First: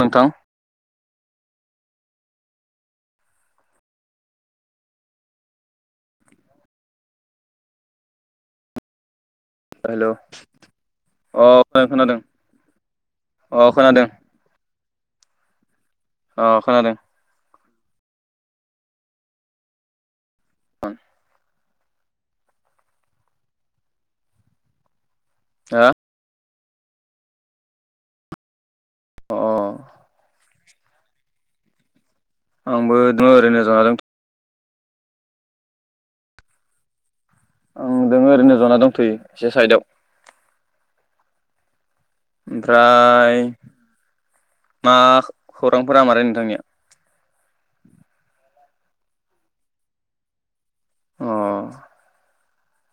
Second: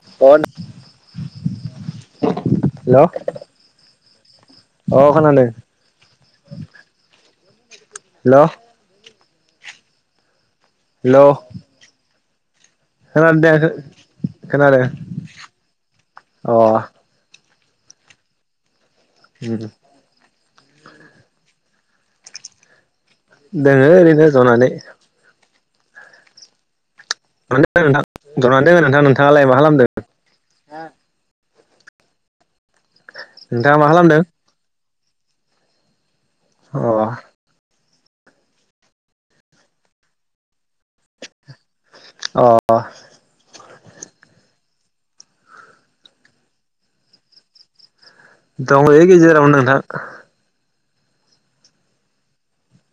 नोंथां नों हेल' अ खोनादों हेल' ओ हेलौ हेल' अ खो-खोनादों। खोनादों दे खो-खोनादों अ उम ओं दोङो ओरैनो ज'नानै आ दंङो नोंथां जनानै दङो नोंथां अ नोंथाङालाय माखालामदो? [inaudible] आंबोदोङो ओरैनो नोंथाङा मा जनादंथ खालामदों अह आं दङो ओरैनो जनादंथ'यो एसे साइदआव। अ ओमफ्राय मा खौरांफोरा मारै नोंथांनिया दंलै गेजेरावनो नोंथां अह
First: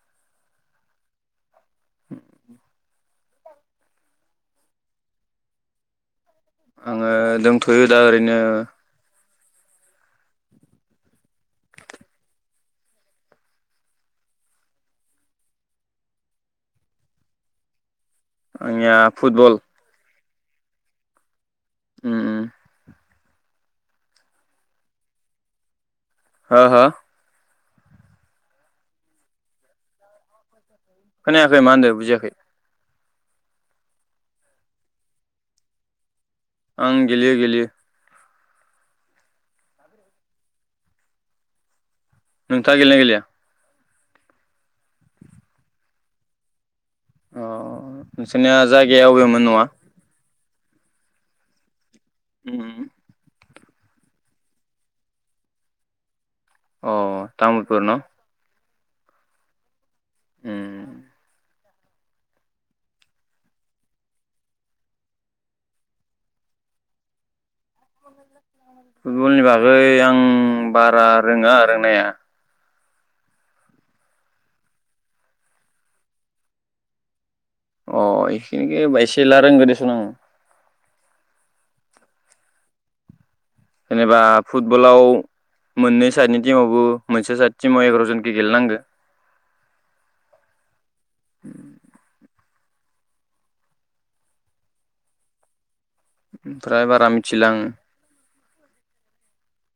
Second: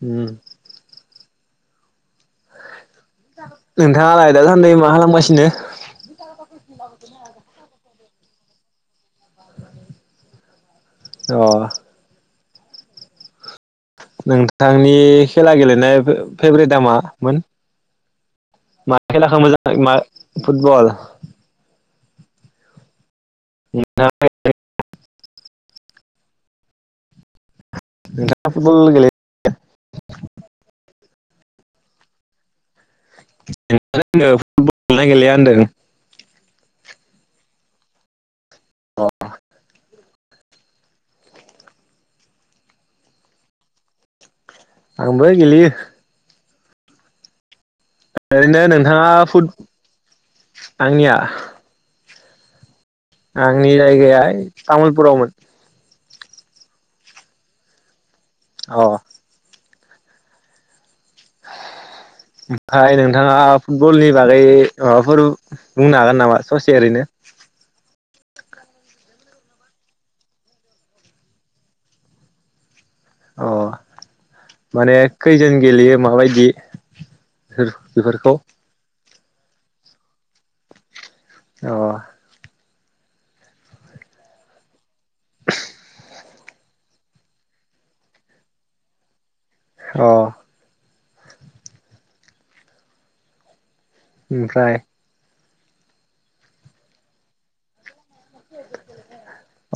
उम [inaudible] नोंथाङालाय दासान्दै माखालामगासिनो? आङो दोंथयो दा ओरैनो। अह। नोंथांनि खेलागेलेनाय फे-फेब्रेदा मा-मोन। आंनिया मा खेलाखो फुटबल मोजांङै मा। फुटबल। उम उम। [unintelligible] हो हो । दा फुटबल गेले [unintelligible] खोनायाखै माहोनदो बुजियाखै। [unintelligible] फुटबल गेलेयोना गेलेया होनदो। आं गेलेयो गेलेयो। अ अ नोंथङा गेलेयोना गेलेनाय? आंबो गेलेयो। अ ओ नोंसानिया जायगाया अबेयावमोन नआ। आंनिआ। उम। आंनि जायगाया ओय तामुलपुरावमोन। अ तामुलपुर न अ उम ओमफाय नोंथाङा फुटबलनिबागै माबाफोर बुंनोहागोननामा ससे ओरैनो। फुटबलनिबागै आं बारारोङा रोंनाया। अ माने खैजोनगेलेयो माबायदि। अ बेफोरखौ इखिनिखौ बायसि खेला रोंगोदेसुन आङो। अ जेनेबा फुटबलआव मोननैस दानि दिमावबो मोनसे सादथिमाव एग्रजन गेलेनांगौ अ ओमफ्राय ओमफ्राय बारा मिथिला आङो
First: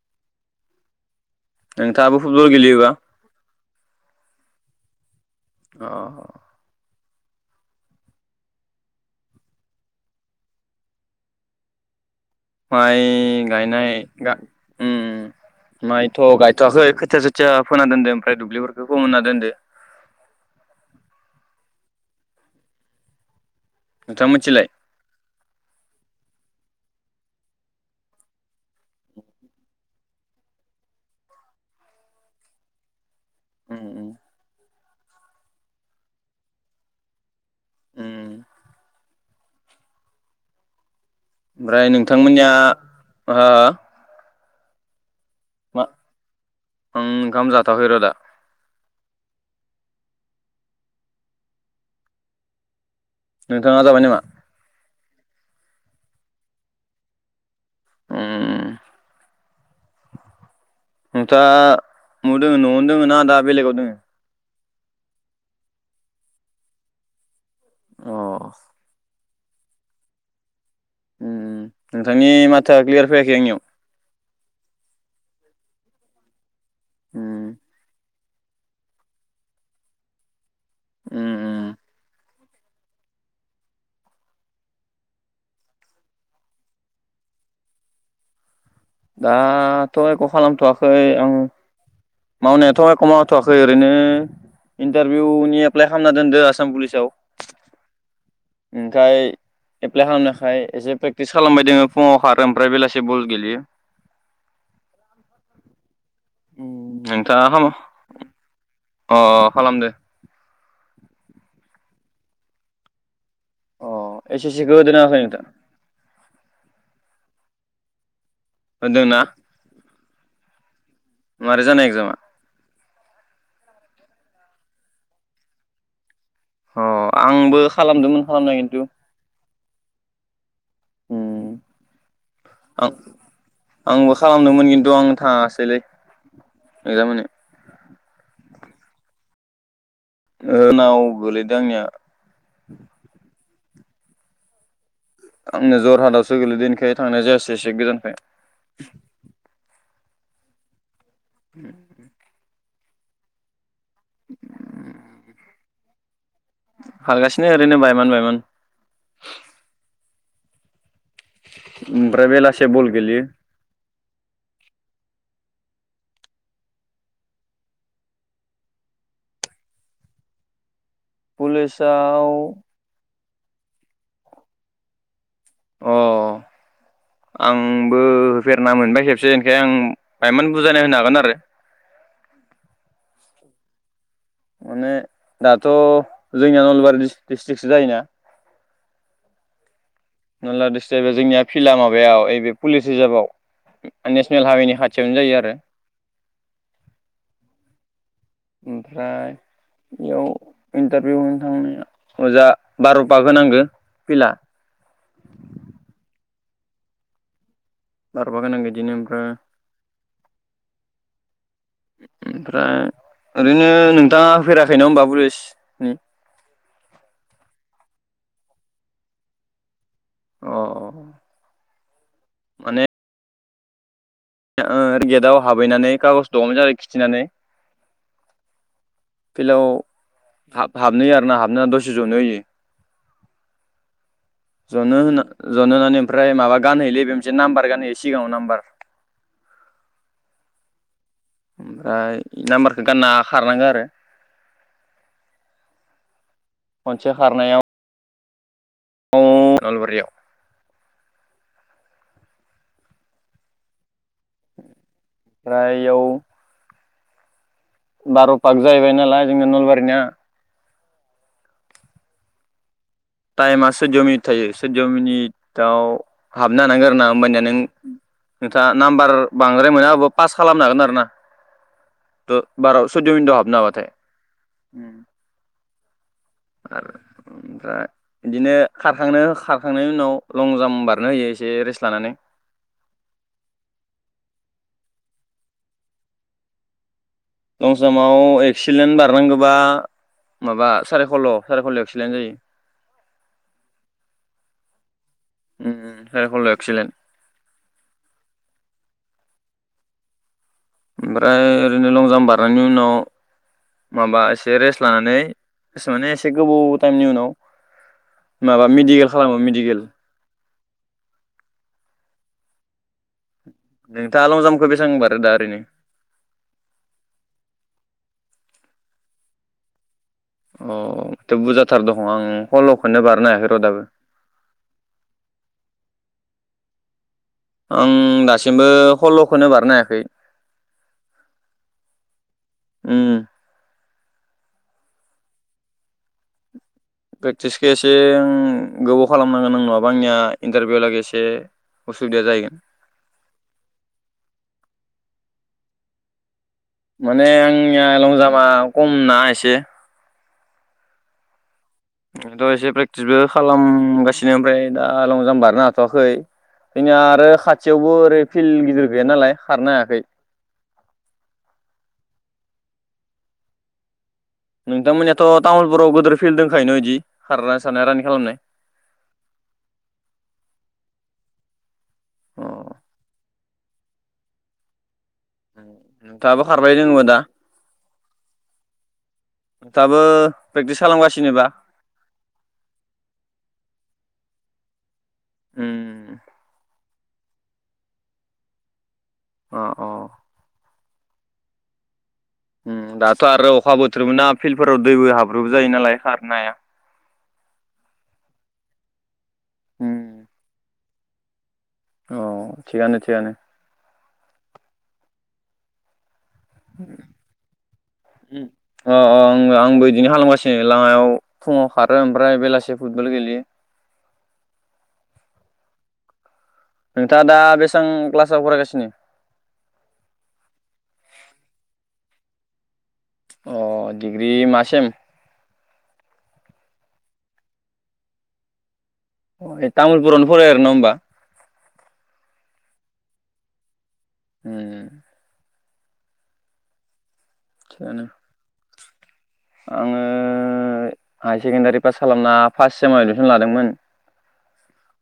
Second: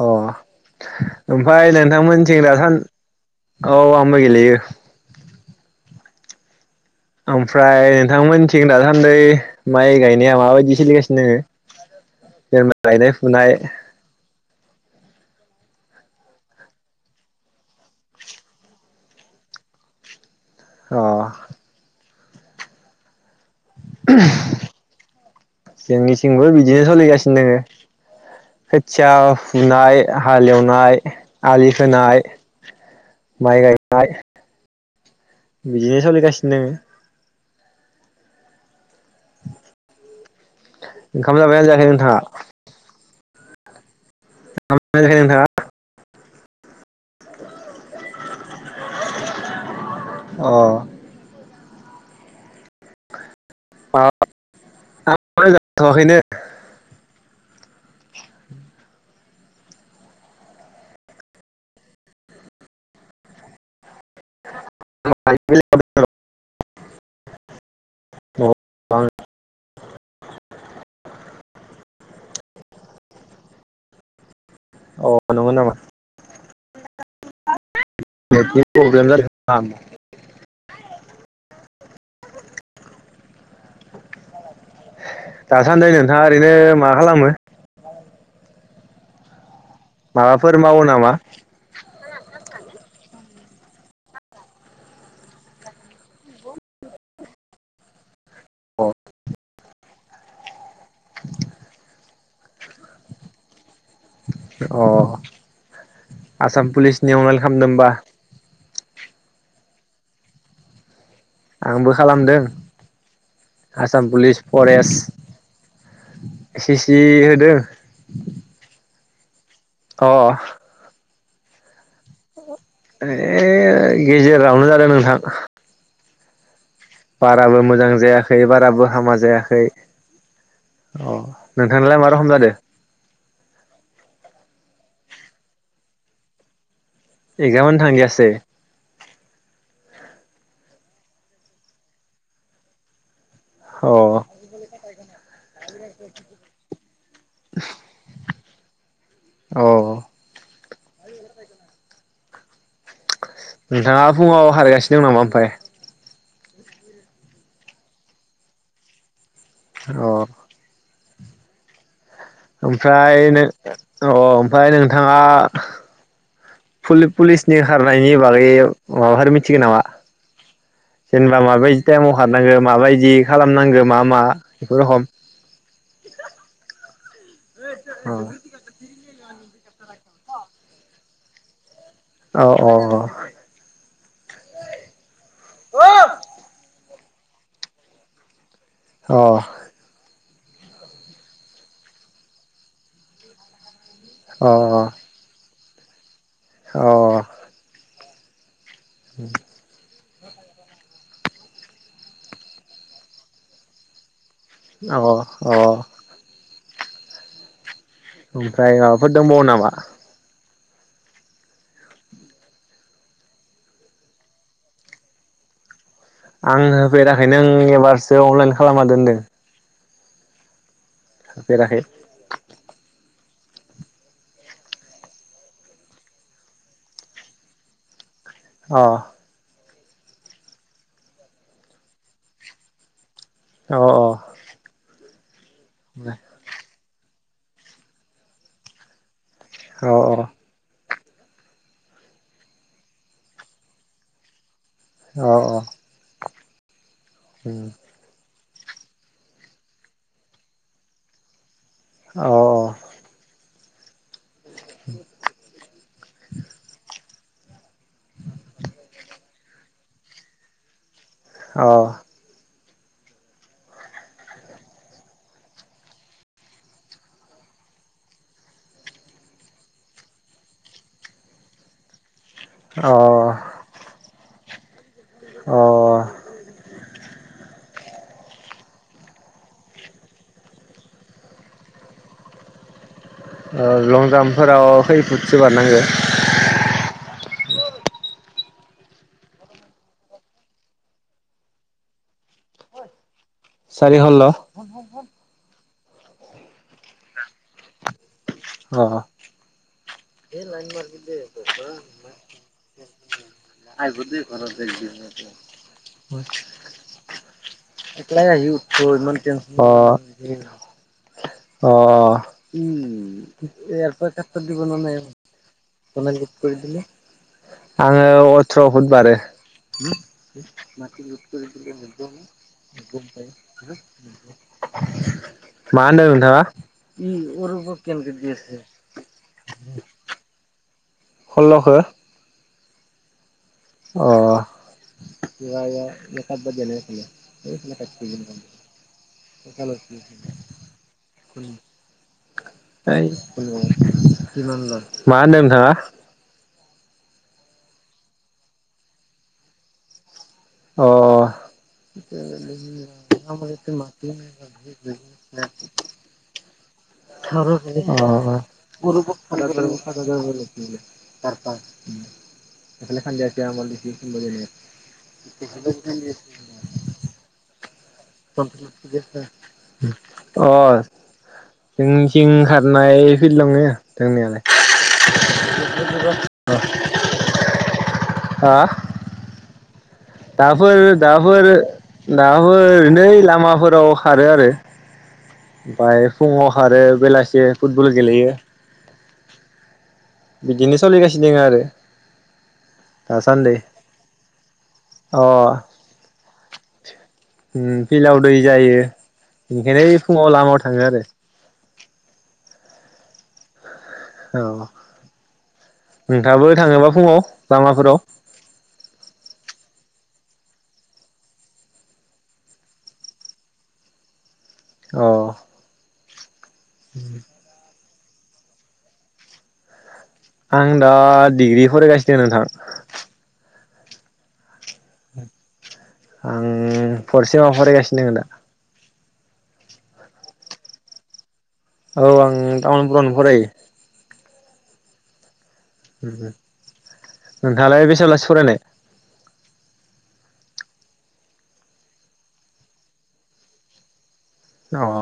अ ओमफाय नोंथाङाबो नोंथांमोननिथिं फुटबल दासान गेलेयोबा औ आंबो गेलेयो अ अ ओमफ्राय नोंथां मोननिथिं दासान्दै माइ गायनाइ आ माबायदि सोलिगासिनो दोङो जेनेबा गायनाय माय फुनाय गाइनाय गा उम माइथ गायथवाखै खोथिया सोथिया फोना दोनदो ओमफ्राय दुब्लिफोरखौ फोमोनना दोनदो अ नोंथां मोनथिलाय जेंनिथिंबो बि बिदिनो सोलिगासिनो दोङो खोथिया फुनाय हालेवनाय आलि खोनाय माइ उम उम गायनाय बिदिनो सोलिगासिनो उम [inaudible] ओंखाम जाबाय ना जायाखै नोंथाङा? ओह ओह [unintelligible] मा उम ओंखाम जाथवाखै र दा अ नोंथाङा जाबाय नामा [unintelligible] जाथवाखैनो उम उम नोंथाङा मौ दोङो न'आवनो दोङो ना दा बेलेगाव दोङो [unintelligible] अ [unintelligible] नोंथांनि माथो आ क्लियार फैयाखै आंनियाव अ [unintelligible] नामा उम [unintelligible] उम उम उम दासान्दै नोंथाङा ओरैनो मा खालामो दा थ' एख माबाफोर मावो खालामथवाखै नामा आं मावनायाथ एख मावा थवाखै ओरैनो इन्टारभिउनि एप्लाइ खालामना दोनदो आसाम पुलिसाव ओमफ्राय एप्लाइ खालामनायखाय एसे प्रेक्टिस खालामबाय दोङो फुङाव खारो ओमफ्राय बेलासि बल गेलेयो अ आसाम पुलिस नि नोंथाङा खाम [unintelligible] अ खालामदो आंबो खालामदों अ Assam police S S C खौ फरेस होदोना होआखै नोंथां एसे एसे होदों होदोंना? अ मारै जानाय एगजामा? ए गेजेरावनो जादों नोंथां अ आंबो बाराबो मोजां खालामदोंमोन जायाखै खालामनाया बाराबो हामा जायाखै अ ओम नोंथांनालाय मा रखम जादो आं आंबो खालामदोंमोन खिन्थु आं थाङासैलै एगजाम होनो इक्जाम होनो थांजायासै ओ नाव गोलैदों आंनिया अ आंनो जरहाटावसो गोलैदोंओंखाय थांनाय जायासै एसे गोजानखाय [inaudible] अ ओम ओम नोंथाङा फुङाव हारगासिनो नामा आमफाय? हालगासिनो ओरैनो बायमान बायमान अ ओमफ्राय बेलासे बल गेलेयो ओमफ्राय नो ओ अ ओमफाय नों थाङा पुलि-पुलिसनि हारनायनि बागै माबाफोर मिथिगोन नामा? जेनेबा माबायदि टाइमाव कलेजाव खारनांगौ माबायदि खालामनांगो मा मा बेफोर रखम अ आंबो अ होफेरना मोनबाय जेब [unintelligible] आं बायमोन बुजायना होनो हागोन आरो औ औ औ माने दाथ' जोंनिया नलबा दिस डिस्टिकसो जायोना अ नाला दिस्थ जायोबा जोंनिया फिलआ माबायाव ओइ बे पुलिस रिजार्भआव अ नेसनेल हावेनि हाथियावनो जायो आरो अ ओमफ्राय बेयाव इन्टारभिउ होनो थांनाया अजा बार'फाग होनांगो फिला अ अ बार' बाग होनांगो ओमफ्राय बिदिनो माबाफोर ओमफ्राय दंबावो नामा ओमफ्राय ओरैनो नोंथाङा होफेराखै नङा होनबा फुलिसनि आं होफेरेराखैनो ओं एबारसो अनलाइन खालामा दोनदों अ अ थाफेराखै माने ओ गेटाव हाबहैनानै खागज मोजाङै खिथिनानै अ फिलाव हाब हाबनो होयो आरो ना हाबाना दसे जनो होयो अ जनो होना जननानै ओमफ्राय माबा गानहोयोलै बे मोनसे नाम्बार गानहोयो सिगाङाव नाम्बार औ औ ओमफ्राय नाम्बारखो गानना खारनांगो आरो औ औ खनसे खारनायाव [inaudible] खालबारियाव औ [inaudible] ओमफ्राय याव बार पाक जाहैबाय नालाय जोंना नलबारिनिया ओ टाइमा सैद मिनिट थायो सैद मिनिटाव हाबनो हानांगोन आरो ना होमबानिया नों नोंथाङा नाम्बार बांद्राय मोनाबाबो पास खालामनो हागोन आरो ना थ अ बाराव सुयद मिनिट आव हाबनो हाबाथाय अ ओमफ्राय बिदिनो खारखांनो खारखांनायनि उनाव लं जाम्प बारनो होयो एसे रेस्ट लानानै लं जाम्पफोराव खै फुदसो बारनांगो लं जाम्पआव एक्सिलेन्ट बारनांगौबा माबा सारे खल्ल' सारै खल्ल' एक्सिलेन्ट जायो सारि हल्ल' उम हल्लआव एक्सिलेन्ट अ ओमफ्राय ओरैनो लं जाम्प बारनायनि उनाव माबा एसे रेस्ट लानानै माने एसे गोबाव टाइमनि उनाव माबा मेडिकेल खालामो मेडिकेल [unintelligible] उम नोंथाङा लं जाम्पखौ बेसेबां [unintelligible] दा ओरैनो आङो अथ्र' फुट बारो अ बुरजाथार दङ आं हल'खौनो बारनो हायाखै र' दाबो [unintelligible] मा होनदों नोंथाङा [inaudible] आं दासिमबो सल्ल'खौनो बारनो हायाखै सल्ल'खो उम। अ। प्रेक्टिसखौ एसे मा गोबाव खालामनांगोन आं नङाबा आंनिया इन्टारभिउ लागै एसे होनदों उसुबिदा जाहैगोन नोंथाङा। [inaudible] माने आंनिया लंजामा खम ना एसे। अ। थ' एसे प्रेक्टिसबो खालामगासिनो ओमफ्राय दा लं जाम्प बारनो हाथ'वाखै। जोंनिया आरो खाथियावबो ओरै फिल्ड गिदिर गैया नालाय खारनो हायाखै [inaudible] [unintelligible] नोंथांमोननियाथ' तामुलपुराव गेदेर फिल्ड दंखायोन' इदि खारनो अ। जोंनिथिं अ खारनाय फिल्ड दंङ दोंनायालाय। दाबो खारबाय दोङ दा। हा। नोंथाङाबो दाफोर प्रेक्टिस खालामगासिनोबा दाफोर दाफोरओरैनै लामाफोराव खारो आरो। ओमफ्राय उम फुङाव खारो। बेलासि फुटबल गेलेयो। अ अ। बिदिनो सोलिगासिनो दं आरो। उम दाथ' आरो दासान्दि अखा बोथोरबो ना फिल्डफोराव दैबो अ हाब्रबो जायो नालाय खारनाय हाया। फिल्डाव दै जायो। बेनिखायनो फुङाव लामायाव थाङो आरो। अ थिगानो थिगानो। औ। नोंथाङाबो थाङोबा फुङाव लामाफोराव। अ आं आंबो बिदिनो खालामगासिनो लामायाव फुङाव खारो ओमफ्राय बेलासि फुटबल गेलेयो। औ। नोंथा दा बे बेसेबां क्लासाव फरायगासिनो। आं दा डिग्रि फरायगासिनो नोंथां। अ डिग्रि मासेम। आं फरसेमाव फरायगासिनो दङ दा। ए तामुलपुरावनो फरायै आरना होमबा। औ आं टामुलफुरावनो फरायो। उम उम। [inaudible] नोंथाङालाय थिगानो बेसेयाव लासे फरायनाय? आङो हाय सेकेणडारि पास खालामना फास सेमाव एदमिसन लादोंमोन ओ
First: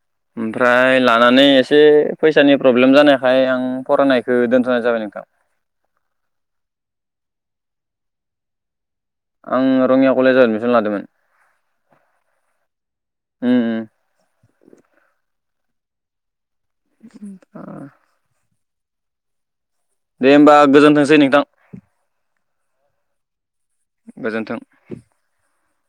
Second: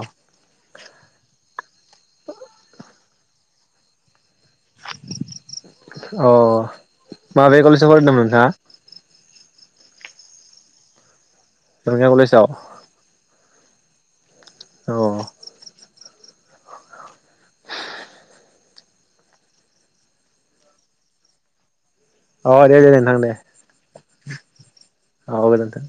ओमफ्राय लानानै एसे फैसानि प्रब्लेम जानायखाय आं फरायनाय ओ दोनथ'नाय जाबाय नोंथां अ माबे कलेजाव फरायदोंमोन नोंथाङा? आं रङिया कलेजाव एडमिसन लादोंमोन रङिया कलेजाव? उम उम औ [unintelligible] दे होमबा गोजोनथोंसै नोंथां अ दे दे नोंथां दे गोजोनथों औ गोजोनथों